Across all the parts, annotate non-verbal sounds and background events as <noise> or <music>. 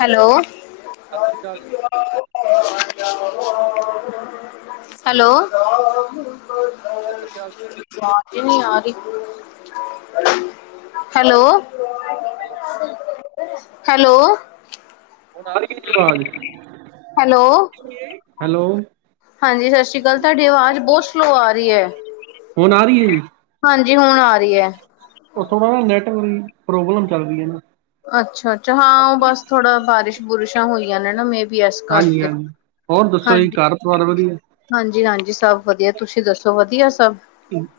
Hello ਸਸਰੀ ਅਕਾਲ <unintelligible> hello ਸਤਿ ਸ੍ਰੀ ਅਕਾਲ <unintelligible> ਨੀ ਆ ਰਹੀ <unintelligible> ਹੈਲੋ ਹੈਲੋ। ਹੈਲੋ ਆ ਰਹੀ ਆਵਾਜ਼। ਹੈਲੋ ਹੈਲੋ ਹਾਂਜੀ। ਸਤਿ ਸ਼੍ਰੀ ਅਕਾਲ। ਤੁਹਾਡੀ ਆਵਾਜ਼ ਬਹੁਤ ਸਲੋਅ ਆ ਰਹੀ ਹੈ। ਹੁਣ ਆ ਰਹੀ ਏ। ਹਾਂਜੀ ਹੁਣ ਆ ਰਹੀ ਹੈ। ਉਹ ਥੋੜ੍ਹਾ ਨਾ ਨੈੱਟ ਦੀ ਪ੍ਰੋਬਲਮ ਚਲਦੀ ਹੈ ਨਾ। ਅੱਛਾ ਅੱਛਾ। ਹਾਂ ਉਹ ਬਸ ਥੋੜਾ ਬਾਰਿਸ਼ ਬੁਰਿਸ਼ਾਂ ਹੋਈਆਂ ਨੇ ਨਾ। ਮੈਂ ਹਾਂਜੀ ਹਾਂਜੀ। ਹੋਰ ਦੱਸੋ ਜੀ ਕਾਰ ਪਰਿਵਾਰ ਵਧੀਆ। ਹਾਂਜੀ-ਹਾਂਜੀ ਸਭ ਵਧੀਆ। ਤੁਸੀਂ ਦੱਸੋ ਵਧੀਆ ਸਭ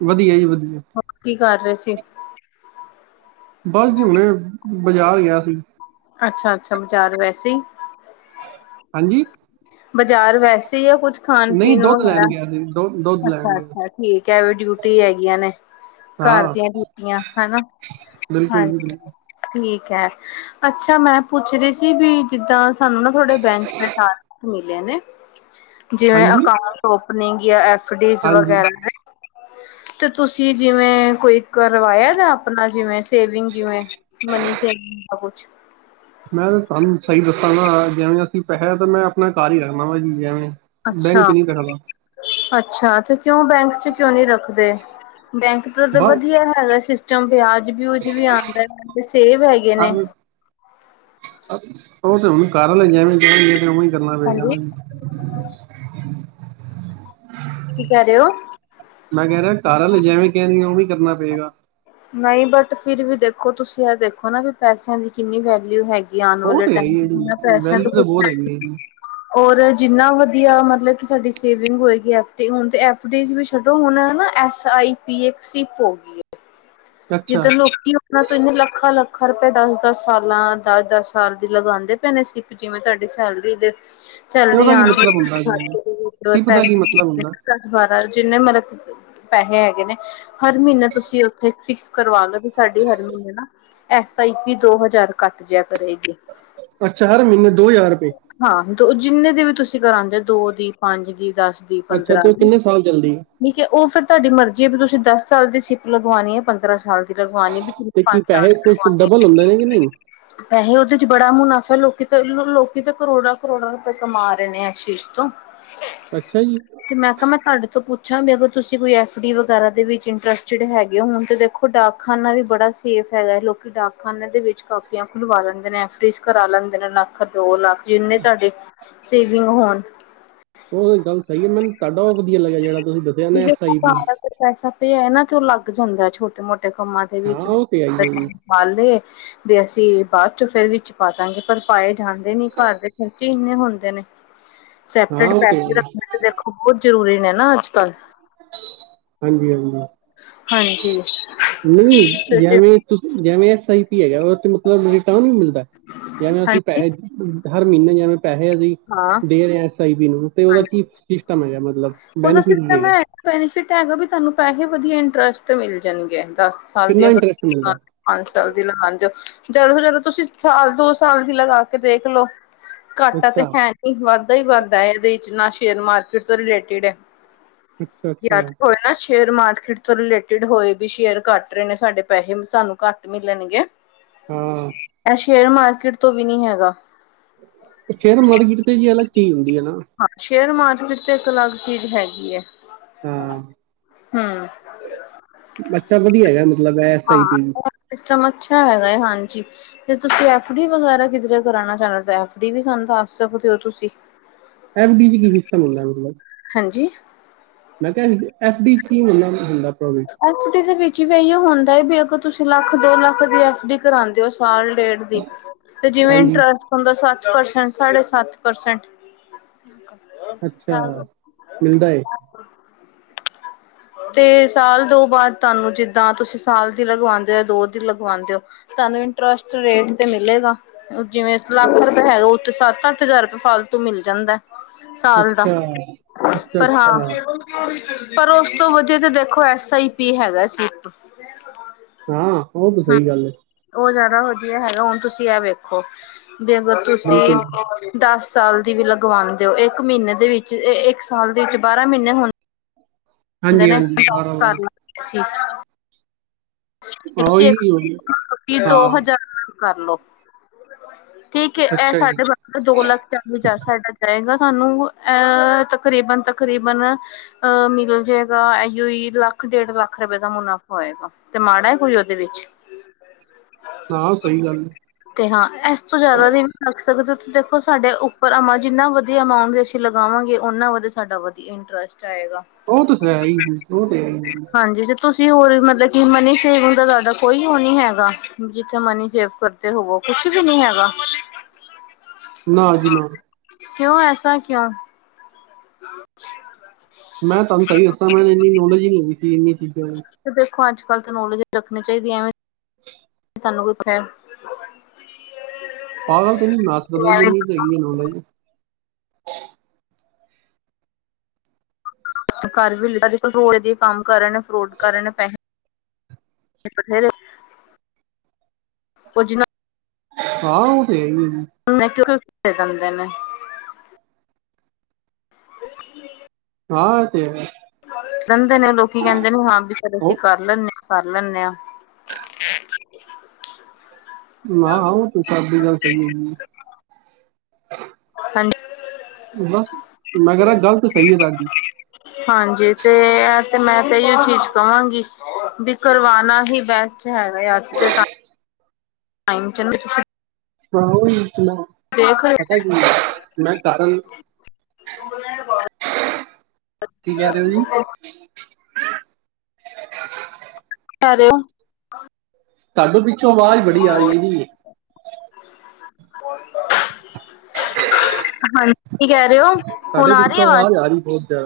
ਵਧੀਆ ਜੀ ਵਧੀਆ। ਹੋਰ ਕੀ ਕਰ ਰਹੇ ਸੀ। ਬਸ ਜੀ। ਹੁਣੇ ਬਾਜਾਰ ਗਿਆ ਸੀ। ਅੱਛਾ-ਅੱਛਾ ਬਾਜ਼ਾਰ ਵੈਸੇ ਹੀ। ਹਾਂਸੀ। ਬਾਜ਼ਾਰ ਵੈਸੇ ਏ। ਕੁੱਛ ਖਾਣ ਪੀਣ ਨੂੰ ਹੈ। ਦੋ-ਦੋ। ਅੱਛਾ - ਅੱਛਾ ਠੀਕ ਹੈ। ਵੀ ਡਿਊਟੀ ਹੈਗੀਆਂ ਨੇ ਘਰ ਹਾਂ ਦੀਆਂ ਡਿਊਟੀਆਂ ਹਨਾ? ਬਿਲਕੁਲ ਜੀ ਹਾਂਜੀ। ਬਿਲਕੁਲ ਠੀਕ ਹੈ, ਅੱਛਾ, ਮੈਂ ਪੁੱਛ ਰਹੀ ਸੀ, ਬੀ ਜਿੱਦਾਂ ਸਾਨੂੰ ਨਾ ਥੋਡੇ ਬੈਂਕ ਦੇ ਟਾਰਗੇਟ ਮਿਲੇ ਨੇ, ਜਿਵੇਂ ਹਾਂਜੀ ਅਕਾਊਂ ਓਪਨਿੰਗ ਜਾਂ ਐਫ ਡੀਜ਼ ਹਾਂਜੀ ਵਗੈਰਾ ਹੈ ਤੇ ਤੁਸੀਂ ਜਿਵੇਂ ਕੋਈ ਕਰਵਾਇਆ, ਜਾ ਆਪਣਾ ਜਿਵੇਂ ਸੇਵਿੰਗ ਜਿਵੇਂ, ਮਨੀ ਸੇਵਿੰਗ ਦਾ ਕੁਛ ਮੈਂ ਤਾਂ ਤੁਹਾਨੂੰ, ਸਹੀ ਦੱਸਾਂ ਵ' ਜਿਵੇਂ ਅਸੀਂ ਪੈਸੇ ਤਾਂ ਮੈਂ ਆਪਣਾ ਘਰ ਹੀ ਰੱਖਦਾ ਵਾ ਜੀ ਜਿਵੇਂ ਅੱਛਾ, ਬੈਂਕ ਚ ਨਹੀਂ ਰੱਖਦਾ ਅੱਛਾ ਤੇ ਕਿਉਂ ਬੈਂਕ 'ਚ ਕਿਉਂ ਨਹੀਂ ਰੱਖਦੇ? ਬੈਂਕ ਤ ਤੇ ਵਧੀਆ ਬਸ ਹੈਗਾ ਸਿਸ ਚ' ਵਿਆਜ-ਵਿਊਜ ਵੀ ਆਉਂਦਾ ਰਹਿੰਦੇ, ਸੇਵ ਹੈਗੇ ਨੇ ਉਹ ਤੇ ਹੁਣ ਕਾਰਨ ਜਿਵੇਂ ਜਾ ਤੇ <unintelligible> ਉਵੇ ਹੀ ਕਰਨਾ ਪਏਗਾ। ਹਾਂਜੀ ਖ਼ਾਲੀ। <inaudible> ਕੀ ਕਹਿ ਰਹੇ ਓ? ਮੈਂ ਕਹਿ ਰਿਹਾ ਘਰਲ, ਜਿਵੇਂ ਕਹਿਣਗੇ ਉ ਵੀ ਕਰਨਾ ਪਏਗਾ। ਨਹੀਂ ਬਟ, ਫਿਰ ਵੀ ਦੇਖੋ, ਤੁਸੀਂ ਇਹ ਦੇਖੋ ਨਾ ਵੀ ਪੈਸਿਆਂ ਦੀ ਕਿੰਨੀ ਵੈਲਿਊ ਹੈਗੀ। <unintelligible> ਲ <unintelligible> <unintelligible> ਔਰ ਜਿੰਨਾ ਵਧੀਆ ਮਤਲਬ ਕਿ ਸਾਡੀ ਸੇਵਿੰਗ ਹੋਏਗੀ, ਐਫ ਡ ਹੁਣ ਤੇ ਐਫ ਡੀ ਵਿੱਚ ਛੱਡੋ ਹੁਣ ਨਾ, ਐਸ ਆਈ ਪੀ ਇੱਕ ਸਿਪ ਹੋ ਗਈ, ਅੱਛਾ ਜਿੱਦਰ ਲੋਕੀ ਹੁਨ ਮੈਂ ਤਿੰਨ ਲੱਖਾਂ- ਲੱਖਾਂ ਰੁਪਏ ਦਸ- ਦਸ ਸਾਲਾਂ। ਦਸ- ਦਸ ਸਾਲ ਦੀ ਲਗਾਦੇ ਪਏ ਸੀ। ਜਿਵੇਂ। ਤੁਹਾਡੀ ਸੈਲਰੀ ਦੇ। ਚੱਲ ਤੇ ਰਹੀ ਉਹਦਾ ਕੀ ਆਉਣ ਮਤਲਬ ਹੁੰਦਾ ਜੀ। ਪੈਸੇ। ਟਿਪ ਦਾ ਕੀ ਮਤਲਬ ਹੁੰਦਾ ਦੁਬਾਰਾ ਜਿੰਨੇ ਮਤਲਬ ਅ ਪੈਸੇ ਹੈਗੇ ਨੇ। ਹਰ ਮਹੀਨੇ ਤੁਸੀਂ ਉੱਥੇ ਫਿਕਸ ਕਰਵਾ ਲੋ। ਸਾਡੀ ਹਰ ਮਹੀਨੇ ਨਾ। ਐਸ ਆਈ ਪੀ ਦੋ ਹਜ਼ਾਰ ਘੱਟ ਜੀਆ ਕਰੇਗੀ। ਅੱਛਾ। ਹਰ ਮਹੀਨੇ ਦੋ ਹਜ਼ਾਰ ਰੁਪਏ। ਹਾਂ। ਦੋ ਜਿੰਨੇ ਦੀ ਵੀ ਤੁਸੀਂ ਕਰਾਉਂਦੇ ਹੋ। ਦੋ ਦੀ ਪੰਜ ਦੀ ਦਸ ਦੀ। ਅੱਛਾ ਪੰਦਰਾਂ ਤੇ ਉਹ ਦੀ ਕਿੰਨੇ ਸਾਲ ਚੱਲਦੀ ਠੀਕ ਹੈ। ਉਹ ਫਿਰ ਤੁਹਾਡੀ ਮਰਜ਼ੀ ਹੈ। ਵੀ ਤੁਸੀਂ ਦਸ ਸਾਲ ਦੀ ਸ਼ਲੀਪ ਲਗਵਾਉਣੀ ਹੈ। ਪੰਦਰ ਸਾਲ ਦੀ ਲਗਵਾਉਣੀ। ਵੀਨ ਤੇ ਕੀ ਪੰਜ ਸਾਲ ਪੈਸੇ ਦੀ ਕੁਛ ਲਗਵਾਉਣੀ। ਡਬਲ ਹੁੰਦੇ ਨੇ ਕਿ ਨਹੀਂ ਪੈਸੇ ਉਹਦੇ ਚ ਬੜਾ ਮੁਨਾਫ਼ਾ। ਲੋਕੀ ਤਾਂ ਲੋਕੀ ਤਾਂ ਕਰੋੜਾਂ - ਕਰੋੜਾਂ ਰੁਪਏ ਕਮਾ ਰਹੇ ਨੇ। ਇਸ ਚੀਜ਼ ਤੋਂ ਹ। <unintelligible> ਅੱਛਾ ਜੀ! ਤੇ ਮੈਂ ਕਿਹਾ! ਮੈਂ ਤੁਹਾਡੇ ਤੋਂ ਪੁੱਛਾਂ ਵੀ ਅਗਰ। ਤੁਸੀਂ ਕੋਈ ਐਫ ਡੀ ਵਗੈਰਾ ਦੇ ਵਿੱਚ ਇੰਟਰਸਟਡ ਹੈਗੇ ਔ। ਹੋੁਣ ਤੇ ਦੇਖੋ ਦੇਖੋ ਡਾਕ ਖਾਨਾ ਵੀ ਬੜਾ ਸੇਫ ਹੈਗਾ ਹੈ। ਲੋਕ ਡਾਕ ਖਾਨਿਆਂ ਦੇ ਵਿੱਚ ਕਾਪੀਆਂ ਖੁਲਵਾ ਲੈਂਦੇ ਨੇ। ਵਿੱਚ ਕਰਾ ਲੈਂਦੇ ਨੇ ਪੰਜ ਲੱਖ ਦੋ ਲੱਖ ਜਿੰਨੇ ਤੁਹਾਡੇ ਸੇਵਿੰਗ ਹੋਣ। <unintelligible> ਵੀ ਆਈ ਜੇਕਰ ਪੀ ਘਰ ਪੈਸਾ ਪਿਆ ਏ ਨਾ ਤੇ, ਉਹ ਲੱਗ ਜਾਂਦਾ ਛੋਟੇ-ਮੋਟੇ ਕੰਮਾਂ ' ਚ ਹਾਂ ਉਹ ਤੇ ਆਈ ਹੈ ਜੀ <unintelligible> ਵੀ ਅਸੀਂ ਬਾਅਦ ਚੋਂ ਫਿਰ ਵਿੱਚ ਪਾ ਦਾਂਗੇ ਪਰ ਪਾਏ ਜਾਂਣਦੇ ਨ ਘਰ ਦੇ ਖਰਚੇ ਇੰਨੇ ਹੁੰਦੇ ਨੇ। ਹਾਂ ਸੈਪਰੇਟ ਉਹ ਤੇ ਪੈਸੇ ਰੱਖਣੇ ਤੇ ਦੇਖੋ ਬਹੁਤ ਜ਼ਰੂਰੀ ਨੇ ਨਾ ਅੱਜ ਕੱਲ੍ਹ ਹਾਂਜੀ- ਹਾਂਜੀ। ਹਾਂਜੀ। ਨਹੀਂ, ਤੇ ਜੇ ਜਵੇ ਤੁਂਸ ਜੈਵੈ ਏਸ ਆਈ ਪੀ ਹੈਗਾ ਓਹਦ ਮਤਲਬ ਰਿਟਰਨ ਵੀ ਮਿਲਦਾ। ਜਿਵੇਂ ਅਸੀਂ ਹਾਂਜੀ ਪੈਸੇ ਹਰ ਮਹੀਨੇ, ਜਿਵੇਂ ਪੈਸੇ ਅਸੀਂ ਹਾਂ ਦੇ ਰਹੇ ਐਸ ਆਈ ਪੀ ਨੂੰ ਤੇ ਉਹਦਾ ਹਾਂਜੀ ਕੀ ਸਿਸਟਮ ਹੈਗਾ ਮਤਲਬ ਉਹਦਾ ਬੈਨੀਫਿਟ ਕੀ ਸਿਸਟਮ ਹੈਗਾ। ਹੈ ਬੈਨੀਫਿਟ ਹੈਗਾ, ਵੀ ਤੁਹਾਨੂੰ ਪੈਸੇ ਵਧੀਆ ਇੰਟਰਸਟ ਮਿਲ ਜਾਣਗੇ। ਦਸ ਸਾਲ ਦੀ ਕਿੰਨਾ ਅਗਰ ਇੰਟਰਸਟ ਤੁਸੀ ਮਿਲਦਾ ਕਰਦੇ। ਪੰਜ ਸਾਲ ਦੀ ਲਗਾਦੇ ਓ। ਜਦੋਂ-ਜਦੋਂ ਤੁਸੀਂ ਸਾਲ, ਦੋ ਸਾਲ ਦੀ ਲਗਾ ਕੇ ਦੇਖ ਲਓ। ਘਾਟਾ ਤੇ ਅੱਛਾ ਹੈ ਨੀ ਵੱਧਦਾ ਹੀ ਵੱਧਦਾ ਇਹਦੇ, ਨਾ ਸ਼ੇਅਰ ਮਾਰਕੀਟ ਤੋਂ ਰਿਲੇਟਿਡ ਹੈ ਅੱਛਾ ਅੱਛਾ ਹੋਇਆ ਅ ਸ਼ੇਅਰ ਮਾਰਕੀਟ ਤੋਂ ਰਿਲੇਟਿਡ ਹੋਏ ਵੀ ਸ਼ੇਅਰ ਕੱਟ ਰਹੇ ਨੇ, ਸਾਡੇ ਪੈਸੇ ਵੀ ਸਾਨੂੰ ਘੱਟ ਮਿਲਣਗੇ। ਹੂੰ। ਸ਼ੇਅਰ ਮਾਰਕੀਟ ਤੋਂ ਵੀ ਨੀ ਹੈਗਾ। ਸ਼ੇਅਰ ਮਾਰਕੀਟ ਤੇ ਜੀ, ਅਲਗ ਚੀਜ਼ ਹੁੰਦੀ ਐ ਨਾ। ਹਾਂ ਸ਼ੇਅਰ ਮਾਰਕੀਟ ਤੇ ਇੱਕ ਅਲੱਗ ਚੀਜ਼ ਹੈਗੀ ਹੈ ਹੂੰ। ਬੱਚਾ ਵਧੀਆ ਹੈਗਾ। ਮਤਲਬ ਐਸ ਆਈ ਹਾਂ। ਪੀ ਓਹ ਸਿਸਟਮ ਅੱਛਾ ਹੈਗਾ ਏ। ਹਾਂਜੀ। ਤੇ ਤੁਸੀਂ ਐਫ ਡੀ ਵਗੈਰਾ ਕਿਧਰੇ ਕਰਾਉਣਾ ਚਾਹੁੰਦੇ ਹੋ ਐਫ ਡੀ ਵੀ ਸਾਨੂੰ ਦੱਸ ਸਕਦੇ ਹੋ ਤੁਸੀਂ ਐਫ ਡੀ 'ਚ ਕੀ ਸਿਸਟਮ ਹੁੰਦਾ ਮਤਲਬ? ਹਾਂਜੀ। ਮੈਂ ਕਿਹਾ ਐਫ ਡੀ 'ਚ ਕੀ ਹੁੰਦਾ ਪ੍ਰੋਫਿਟ? ਐਫ ਡੀ ਦੇ ਵਿੱਚ ਵੀ ਇਅਹੋ ਹੁੰਦਾ ਹੈ ਬੀ ਅਗਰ ਤੁਸੀਂ ਲੱਖ ਦੋ ਲੱਖ ਦੀ ਐਫ ਡੀ ਕਰਾਉਂਦੇ ਹੋ। ਸਾਲ, ਡੇਢ ਤੇ ਜਿਵੇਂ ਹਾਂਜੀ ਇੰਟਰਸਟ ਹੁੰਦਾ ਸੱਤ ਪਰਸੈਂਟ ਸਡਏ ਸੱਤ ਪਰਸੈਂਟ। ਅੱਛਾ ਮਿਲਦਾ ਹੈ। ਤੇ ਸਾਲ ਦੋ ਬਾਅਦ ਤੁਹਾਨੂੰ ਜਿੱਦਾਂ ਤੁਸੀਂ ਸਾਲ ਦੀ ਲਗਵਾਉਂਦੇ ਹੋ ਜਾਂ ਦੋ ਦੀ ਲਗਵਾਉਂਦੇ ਹੋ। ਤੁਹਾਨੂੰ ਇੰਟਰਸਟ ਰੇਟ ਤੇ ਮਿਲੇਗਾ। ਜਿਵੇਂ ਲੱਖ ਰੁਪਏ ਹੈਗਾ ਉੱਥੇ ਸੱਤ ਅੱਠ ਹਜ਼ਾਰ ਰੁਪਏ ਫਾਲਤੂ ਮਿਲ ਜਾਂਦਾ। ਸਾਲ ਦਾ ਅੱਛਾ ਅੱਛਾ ਪਰ ਹਾਂ ਅੱਛਾ ਪਰ ਉਸ ਤੋਂ ਵਧੀਆ ਤੇ ਦੇਖੋ ਐਸ ਆਈ ਪੀ ਹੈਗਾ ਸੀ ਇੱਕ ਹਾਂ ਉਹ ਤਾਂ ਸਹੀ ਗੱਲ ਹੈ। ਉਹ ਜ਼ਿਆਦਾ ਵਧੀਆ ਹੈਗਾ ਹੁਣ ਤੁਸੀਂ ਇਹ ਵੇਖੋ, ਵੀ ਅਗਰ ਤੁਸੀਂ, ਬਿਲਕੁਲ। ਦਸ ਸਾਲ ਦੀ ਵੀ ਲਗਵਾਉਣਦੇ ਹੋ। ਇੱਕ ਮਹੀਨੇ ਦੇ ਵਿੱਚ ਇਹ ਇੱਕ ਸਾਲ ਦੇ ਵਿੱਚ ਬਾਰਾਂ ਮਹੀਨੇ ਹੁੰਦੇ। ਕਦੇ ਨੇ ਹਾਂਜੀ-ਹਾਂਜੀ, ਕਰ ਅਸੀ ਸੀ। ਉਹੀ ਹੋ ਗਿਆ, ਹਾਂ, <unintelligible> ਠੀਕ ਏ। ਐਹ ਅੱਛਾ ਜੀ, ਸਾਡੇ ਬ ਦੋ ਲੱਖ ਚਾਲੀ ਸ ਚਾਹੀਦਾ ਸਾਨੂੰ ਐਹ ਤਕਰੀਬਨ- ਤਕਰੀਬਨ ਅ ਮਿਲ ਜਾਏਗਾ ਇਹੀ ਲੱਖ ਡੇਢ ਲੱਖ ਰੁਪਏ ਦਾ ਮੁਨਾਫ਼ਾ ਹੋਏਗਾ। ਤੇ ਮਾੜਾ ਏ, ਕੋਈ ਉਹਦੇ ਵਿੱਚ। ਸੁਣਾ ਸਹੀ ਗੱਲ ਹੈ। ਤੇ ਹਾਂ ਇਸ ਤੋਂ ਜ਼ਿਆਦਾ ਨ ਵੀ ਰੱਖ ਸਕਦੇ ਹੋ ਦੇਖੋ ਸਾਡੇ ਉੱਪਰ ਅਮਾਂ ਜਿੰਨਾ ਵਧੀਆ ਅਮਾਊਂਟ ਦੇ ਇਥੇ ਲਗਾਵਾਂਗੇ ਉਹਨਾਂ ਵਧ ਸਾਡਾ ਵਧੀਆ ਇੰਟਰਸਟ ਆਏਗਾ। ਉਹ ਤੇ ਹੈ ਹੀ ਸੀ ਉਹ ਤੇ ਹੈ। ਹਾਂਜੀ ਤੇ ਤੁਸੀਂ ਹੋਰ ਮਤਲਬ ਕਿ ਮਨੀ ਸੇਵਿੰਗ ਦਾ ਤੁਡਾਹਾ ਕੋਈ ਉਹ ਨੀ ਹੈਗਾ। ਜਿੱਥੇ ਮਨੀ ਸੇਵ ਕਰਦੇ ਹੋਵੋ ਕੁਛ ਨੀ ਹੈਗਾ। ਨਾ ਜੀ ਨਾ। ਕਿਉਂ ਐਸਾ ਕਿਆ? ਹਾਂ <unintelligible> ਜੀ ਮੈਂ ਤੁਹਾਨ ਸਹੀ ਦੱਸਾਂ, ਮੈਨੂ ਇੰਨੀ ਨੋਲੇਜ ਹੀ ਨੀ ਹੈਗੀ ਸੀ ਇਹਨੀ ਚੀਜ਼ਾਂ ਲ ਈ। ਤੇ ਦੇਖੋ ਅੱਜ- ਕੱਲ੍ਹ ਤਾਂ ਨੌਲੇਜ ਰੱਖਣੀ ਚਾਹੀਦੀ ਏ। ਐਵੇਂ ਖ਼ਾਲੀ। <unintelligible> ਸਾਨੂੰ ਕਿੱਥ <unintelligible> ਪਾਤਾ ਤੇ ਨੀ <unintelligible> ਐਨੀ ਤਾ ਹੈਗੀ ਹੈ ਨੌਲੇਜ ਘਰ ਵੀ ਲਏ। <unintelligible> ਕੰਮ ਕਰਨ, ਫਰੋਡ ਕਰਨ, ਪੈਸੇ ਬਥੇਰੇ ਕੁਝ ਨਾ। <unintelligible> ਹਾਂ! ਔਹ ਤੇ ਹੈ, ਈ ਜੀ। <unintelligible> ਖ਼ਾਲੀ <inaudible> ਹਾਂ, ਐ ਤੇ ਹੈ। ਰਹਿੰਦੇ ਨੇ ਲੋਕੀ, ਕਹਿੰਦੇ ਨੇ। ਹਾਂ! ਵੀ ਫਿਰ ਅਸੀਂ ਉਹ ਕਰ ਲੈਂਨੇ ਆ। ਕਰ ਲੈਨੇ ਆ। ਮੈ ਆ ਹੋ, ਤੁਹਾਡੀ ਗਲ ਸਹੀ ਹੈਗੀ ਏ। ਹਾਂਜੀ! <unintelligible> ਬਸ ਮੈਂ ਕਿਹਾ ਗ਼ਲ ਤੇ ਸਹੀ ਹੈਗੀ ਤੁਆਡੀ। ਹਾਂਜੀ ਤੇ ਇਹ ਤੇ ਮੈਂ ਤੇ ਇ ਚੀਜ਼ ਕਵਾਂਗੀ। ਵੀ ਕਰਵਾਣਾ ਹੀ ਬੈਸਟ ਹੈਗਾ ਹੈ ਅੱਜ ਦੇ ਟਾਇਮ। ਟਾਈਮ ਚ ਨ ਤੁ ਹਾਂ ਔਹੀ ਤੇ ਮੈ ਦੇਖ ਰਹੇ ਹੋ ਪਤਾ ਕਿ <unintelligible> ਮੈਂ ਕਾਰਨ ਕੀ! ਕਹਿ ਰਹੇ ਹੋ ਜੀ? ਕ ਰੇ ਹੋ। ਤੁਹਾਡੇ! ਪਿਛੌ ਆਵਾਜ਼ ਬੜੀ ਆ ਰਹੀ <unintelligible> <inaudible> ਹਾਂਜ! ਕੀ ਕਹਿ ਰਹੇ ਔ, ਹੁਣ ਆ ਰੀ ਏ, ਆਵਾਜ਼, ਸਾਰੀ ਬ <unintelligible> ਤਾ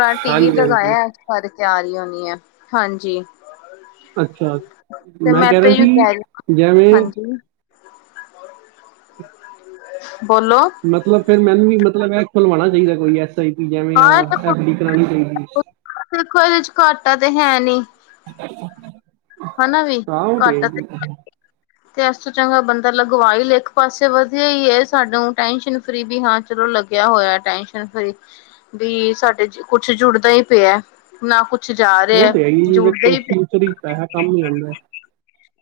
ਹਾਂ ਟੀ ਵੀ ਲਗਾਇਆ <unintelligible> ਤਿਆਰੀ ਹੋਣੀ ਹੈ। ਹਾਂਜੀ। ਅੱਛਾ ਤੇ ਮੈਂ ਕਹਿ ਤੇ ਰਿਹਾ ਅਹੀ ਸੀ ਕੈ ਰੀ ਜਿਵੇਂ ਹਾਂਜੀ ਬੋਲੋ ਮਤਲਬ ਫੇਰ ਮੈਨੂੰ ਵੀ ਮਤਲਬ ਇਹ ਖਲਵਾਣਾ ਚਾਹੀਦਾ ਕੋਈ ਐਸ ਆਈ ਪੀ ਜਿਵੇਂ ਆ ਹਾਂ ਐਫ ਡੀ ਕਰਾਣੀ ਚਾਹੀਦੀ ਦੇਖੋ ਇਹਦੇ ਚ ਘਾਟਾ ਤਾਂ ਹੈ ਨੀ ਹਨਾ ਵੀ ਘਾਟਾ ਤੇ ਹ ਤੇ ਇਸ ਤੋਂ ਚੰਗਾ ਬੰਦਾ ਲਗਵਾਈ ਲੇ ਇੱਕ ਪਾਸੇ ਵਧੀਆ ਈ ਏ ਸਾਨੂੰ ਟੈਸ਼ਨ ਫਰੀ ਵੀ ਹਾਂ ਚਲੋ ਲੱਗਿਆ ਹੋਇਆ ਟੈਸ਼ਨ ਫਰੀ ਵੀ ਸਾਡੇ ਕੁੱਛ ਜੁੜਦਾ ਹੀ ਪਿਆ ਨਾ ਕੁਛ ਜਾ ਔਹ ਰਿਹਾ ਤੇ ਹੈ ਹੀ ਹੈ, ਜੁੜਦਾ ਵੇਖੌ ਹੀ ਪਿਆ ਫਿਊਚਰ ਵਿਚ ਪੈਹਾ ਕੰਮ ਈ ਆਂਦਾ।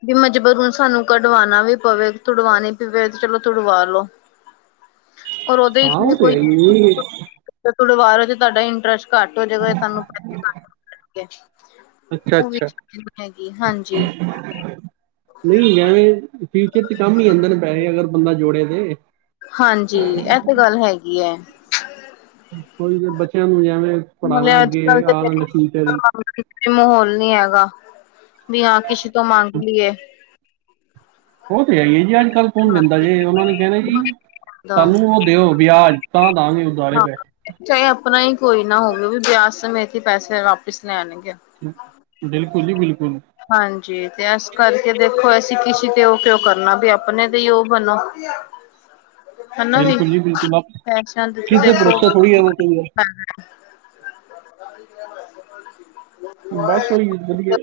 ਵੀ ਮਜਬੂਰਨ ਸਾਨੂੰ ਕਢਵਾਉਣਾ ਵੀ ਪਵੇ ਤੁੜਵਾਉਣੀ ਪਵੇ ਤੇ ਚਲੋ ਤੁੜਵਾ ਲੋ। ਓਰ ਉਹਦੇ ਇਚ ਹਾਂ ਵੀ ਉਹ ਤੇ ਕੋਈ ਹੈ ਹੀ ਜੀ। ਤੇ ਤੁੜਵਾ ਲਓ ਤੇ ਤੁਹਾਡਾ ਇੰਟਰਸਟ ਘੱਟ ਹੋ ਜਾਏਗਾ। ਤੁਾਨੂੰ <unintelligible> ਪੈਸੇ ਘੱਟ ਹੋਣ ਜਾਣਗੇ। ਅੱਛਾ ਉਹ ਵੀ ਅੱਛਾ <unintelligible> ਹੈਗੀ ਹਾਂਜੀ। ਨਹੀਂ ਐਂਵੇਂ ਫਿਊਚਰ ਚ ਕੰਮ ਹੀ ਆਂਦੇ ਨੇ ਪੈਸੇ ਅਗਰ ਬੰਦਾ ਜੋੜੇ ਤੇ ਹਾਂਜੀ। ਏ ਤੇ ਗੱਲ ਹੈਗੀ ਹੈ। <unintelligible> ਬੱਚਿਆਂ ਨੂੰ ਜੇਵੇਂ ਪੜ੍ਹਾਣਾ ਨਾਲੇ ਅੱਜ ਅੱਗੇ ਕੱਲ ਤੇ ਆਂ ਦੇਖੋ <unintelligible> ਮਾਹੌਲ ਨੀ ਹੈਗਾ, ਵੀ ਹਾਂ ਕਿਸੇ ਤੋਂ ਮੰਗ ਲਈਏ। ਔਹ ਤੇ ਹੈ ਹੀ ਹੈ ਜੀ ਅੱਜ ਕੱਲ੍ਹ ਕੌਣ ਹਾਂ ਦਿੰਦਾ, ਜੇ ਔਨਾਂ ਨੇ ਕਹਿਣਾ ਜੀ। ਸਾਨੂੰ ਹਾਂ ਔਹ ਤੇ ਔ ਵਿਆਜ ਤਾਂ ਦਾਂਗੇ ਉਦਾਰੇ ਪੈਹੇ ਚਾਹੇ ਆਪਣਾ ਹੀ ਕੋਈ ਨਾ ਹੋਵੇ, ਔਹ ਵੀ ਬਿਆਜ ਸਮੇਂਤ ਹੀ ਪੈਸੇ ਵਾਪਿਸ ਲੈਣਗੇ। ਹਮ ਬਿਲਕੁਲ ਜੀ ਬਿਲਕੁਲ। ਹਾਂਜੀ ਤੇ ਇਸ ਕਰਕੇ ਦੇਖੋ, ਅਸੀਂ ਕਿਸੀ ਤੇ ਔਹ ਕਿਉਂ ਕਰਨਾ ਵੀ ਆਪਣੇ ਤੇ ਹੀ ਔਹ ਬਣੋ। <inaudible> ਹਨਾ ਵੀ ਬਿਲਕੁਲ ਜੀ <unintelligible> ਬਿਲਕੁਲ ਆਪ ਕਿਸ ਤੁਸੀਂ ਦੇ ਦੇਖੋ ਭਰੋਸੇ ਥੋੜ੍ਹੀ ਰਹਿਣਾ ਚਾਹੀਦਾ <unintelligible> <inaudible> ਬਸ ਔਹੀ ਹੈ ਜੀ ਵਧੀਆ।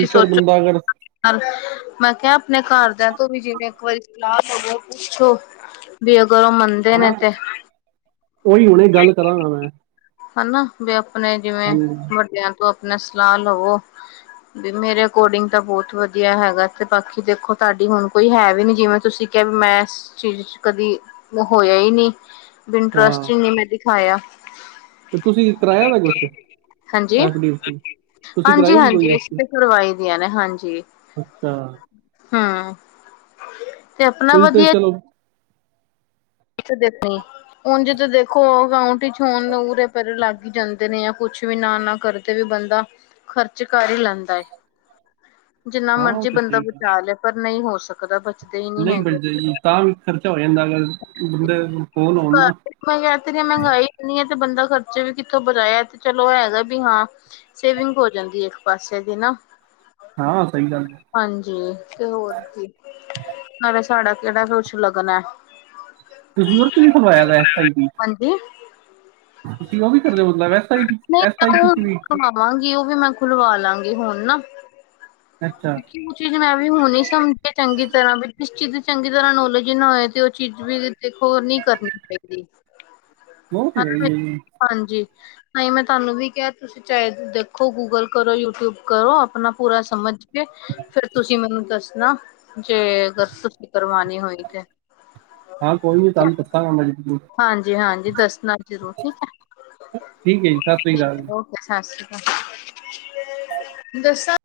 ਕੀ ਸੋਚੋ ਬੰਦਾ ਅਗਰ <unintelligible> ਮੈਂ ਕਿਹਾ ਆਪਣੇ ਘਰਦਿਆਂ ਤੋਂ ਵੀ ਜਿਵੇਂ ਇੱਕ ਵਾਰੀ ਸਲਾਹ ਹੋਵੇ ਪੁੱਛੋ ਵੀ ਅਗਰ ਉਹ ਮੰਨਦੇ ਨੇ ਤੇ ਓਹੀ ਹੁਣੇ ਗੱਲ ਕਰਾਂਗਾ ਮੈਂ ਹਨਾ ਵੀ ਆਪਣੇ ਜਿਵੇਂ ਹਾਂਜੀ ਵੱਡਿਆਂ ਤੋਂ ਆਪਣਾ ਸਲਾਹ ਲਵੋ। ਬੀ ਮੇਰੇ ਅਕੋਰਡਿੰਗ ਤਾਂ ਬਹੁਤ ਵਧੀਆ ਹੈਗਾ ਤੇ ਬਾਕੀ ਦੇਖੋ ਤੁਹਾਡੀ ਹੁਣ ਕੋਈ ਹੈ ਵੀ ਨੀ ਜਿਵੇਂ ਤੁਸੀਂ ਕਿਹਾ ਵੀ ਮੈਂ ਇਸ ਚੀਜ਼ 'ਚ ਕਦੀ ਹੋਇਆ ਹੀ ਨਹੀਂ। ਹਾਂ ਵਿੰਟਰਸਟਿੰਗ ਨ ਮੈਂ ਦਿਖਾਇਆ ਤੇ ਤੁਸੀਂ ਕਰਾਇਆ ਦਾ ਕੁਛ ਹਾਂਜੀ ਐਫ ਡੀ ਤੁਸੀਂ -ਹਾਂਜੀ ਕਰਾਈ ਨੀ ਕੋਈ -ਹਾਂਜੀ ਐਫ ਡੀ ਕਰਵਾਈ ਦੀਆਂ ਨੇ ਹਾਂਜੀ। ਅੱਛਾ ਹਮ, ਤੇ ਆਪਣਾ ਤੁਸੀਂ ਤੇ ਵਧੀਆ। ਚਲੋ ਦ ਨ <inaudible> ਉਝ ਤੇੋ ਦੇਖੋ ਅਕਾਊਂਟ 'ਚ ਹੋੁਣ ਉੂਰੇ ਪਰੇ ਲੱਗ ਹੀ ਜਾਂਦੇ ਨੇ ਜਾਂ ਕੁਛ ਵੀ ਨਾ -ਨਾ ਕਰ ਤੇ ਵੀ ਬੰਦਾ ਖ਼ਰਚ ਕਰ ਹੀ ਲੈਂਦਾ ਹੈਏ ਜਿੰਨਾ ਹਾਂ ਉਹ ਮਰਜੀੀ ਤਾਂ ਬੰਦਾ ਸਹੀ ਗੱਲ ਬਚਾ ਲੇ ਪਰ ਨਹੀਂ ਹੋ ਸਕਦਾ ਬਚਦੇ ਹੀ ਨਹੀਂ ਬ ਹੈਗੇ। ਤਾਂ ਵੀ ਖਰਚਾ ਹੋ ਜਾਂਦਾ ਅਗਰ ਬੰਦੇ ਫੋਨ ਹੋਣ ਘਰ ਨਾ। ਮੈਂ ਕਹਿ ਤ ਹ ਮਹਿੰਗਾਈ ਏਨੀ ਆ ਤੇ ਬੰਦਾ ਖਰਚਾ ਵੀ ਕਿੱਥੋਂ ਵਧਾਇਆ ਤੇ ਚਲੋ ਹੈਗਾ ਵੀ ਹਾਂ। ਸੇਵਿੰਗ ਹੋ ਜਾਂਦੀ ਇੱਕ ਪਾਸੇ ਦੀ ਨਾ। ਹਾਂ ਸਹੀ ਗੱਲ ਹੈ ਹਾਂਜੀ ਤੇ ਹੋਰ ਕੀ ਨਾਲੇ ਸਾਡਾ ਕਿੜਾ ਕੁਛ ਲੱਗਨੈ ਤੁਸੀਂ <unintelligible> ਉਸ ਦੇ ਵਿੱਚ ਵੀ ਖਲਵਾਇਆ ਦਾ ਹਾਂਜੀ ਤੁਸੀਂ ਉਹ ਵੀ ਕਰਦੇ ਹੋ ਮਤਲਬ ਵੈਸ <inaudible> ਨਹੀਂ ਮੈਂ ਉਹ ਖਵਾਵਾਂਗੀ ਉਹ ਵੀ ਮੈਂ ਖੁਲਵਾ ਲਾਂਗੀ ਹੁਣ ਨਾ ਅੱਛਾ ਕਿਉਂਕਿ ਉਹ ਚੀਜ਼ ਮੈਂ ਵੀ ਹੁਣ ਹੀ ਸਮਝਿਆ ਚੰਗੀ ਤਰ੍ਹਾਂ ਵੀ ਜਿਸ ਚੀਜ਼ ਦੀ ਚੰਗੀ ਤਰ੍ਹਾਂ ਨੌਲੇਜ ਨਾ ਹੋਏ ਤੇ ਉਹ ਚੀਜ਼ ਵੀ ਤੇ ਹੋਰ ਨੀ ਕਰਨੀ ਚਾਹੀਦੀ ਬਹੁਤ ਹੈ <unintelligible> ਜੀ ਹਾਂਜੀ ਤਾਈਂ ਮੈਂ ਤਾਨੂੰ ਵੀ ਕਿਆ ਤੁਸੀਂ ਚਾਏ ਦੇਖੋ ਗੂਗਲ ਕਰੋ ਯੂਟਿਊਬ ਕਰੋ ਆਪਣਾ ਪੂਰਾ ਸਮਝ ਫੇਿਰ ਤੁਸੀਂ ਮੈਨੂੰ ਦੱਸਣਾ ਜੇ ਅਗਰ ਤੁਸੀਂ ਕਰਵਾਣੀ ਹੋਈ ਤੇ ਹਾਂ ਕੋਈ ਨੀ ਤੁਹਾਨੂੰ ਦੱਸਾਂਗਾ ਮੈਂ ਜ਼ਰੂਰ ਹਾਂਜੀ-ਹਾਂਜੀ ਦੱਸਣਾ ਜ਼ਰੂਰ ਠੀਕ ਹੈ। ਠੀਕ ਹੈ ਜੀ ਸਤਿ ਸ਼੍ਰੀ ਅਕਾਲ ਠੀਕ ਓਕੇ ਸਤਿ ਸ਼੍ਰੀ ਅਕਾਲ ਦੱਸਾਂ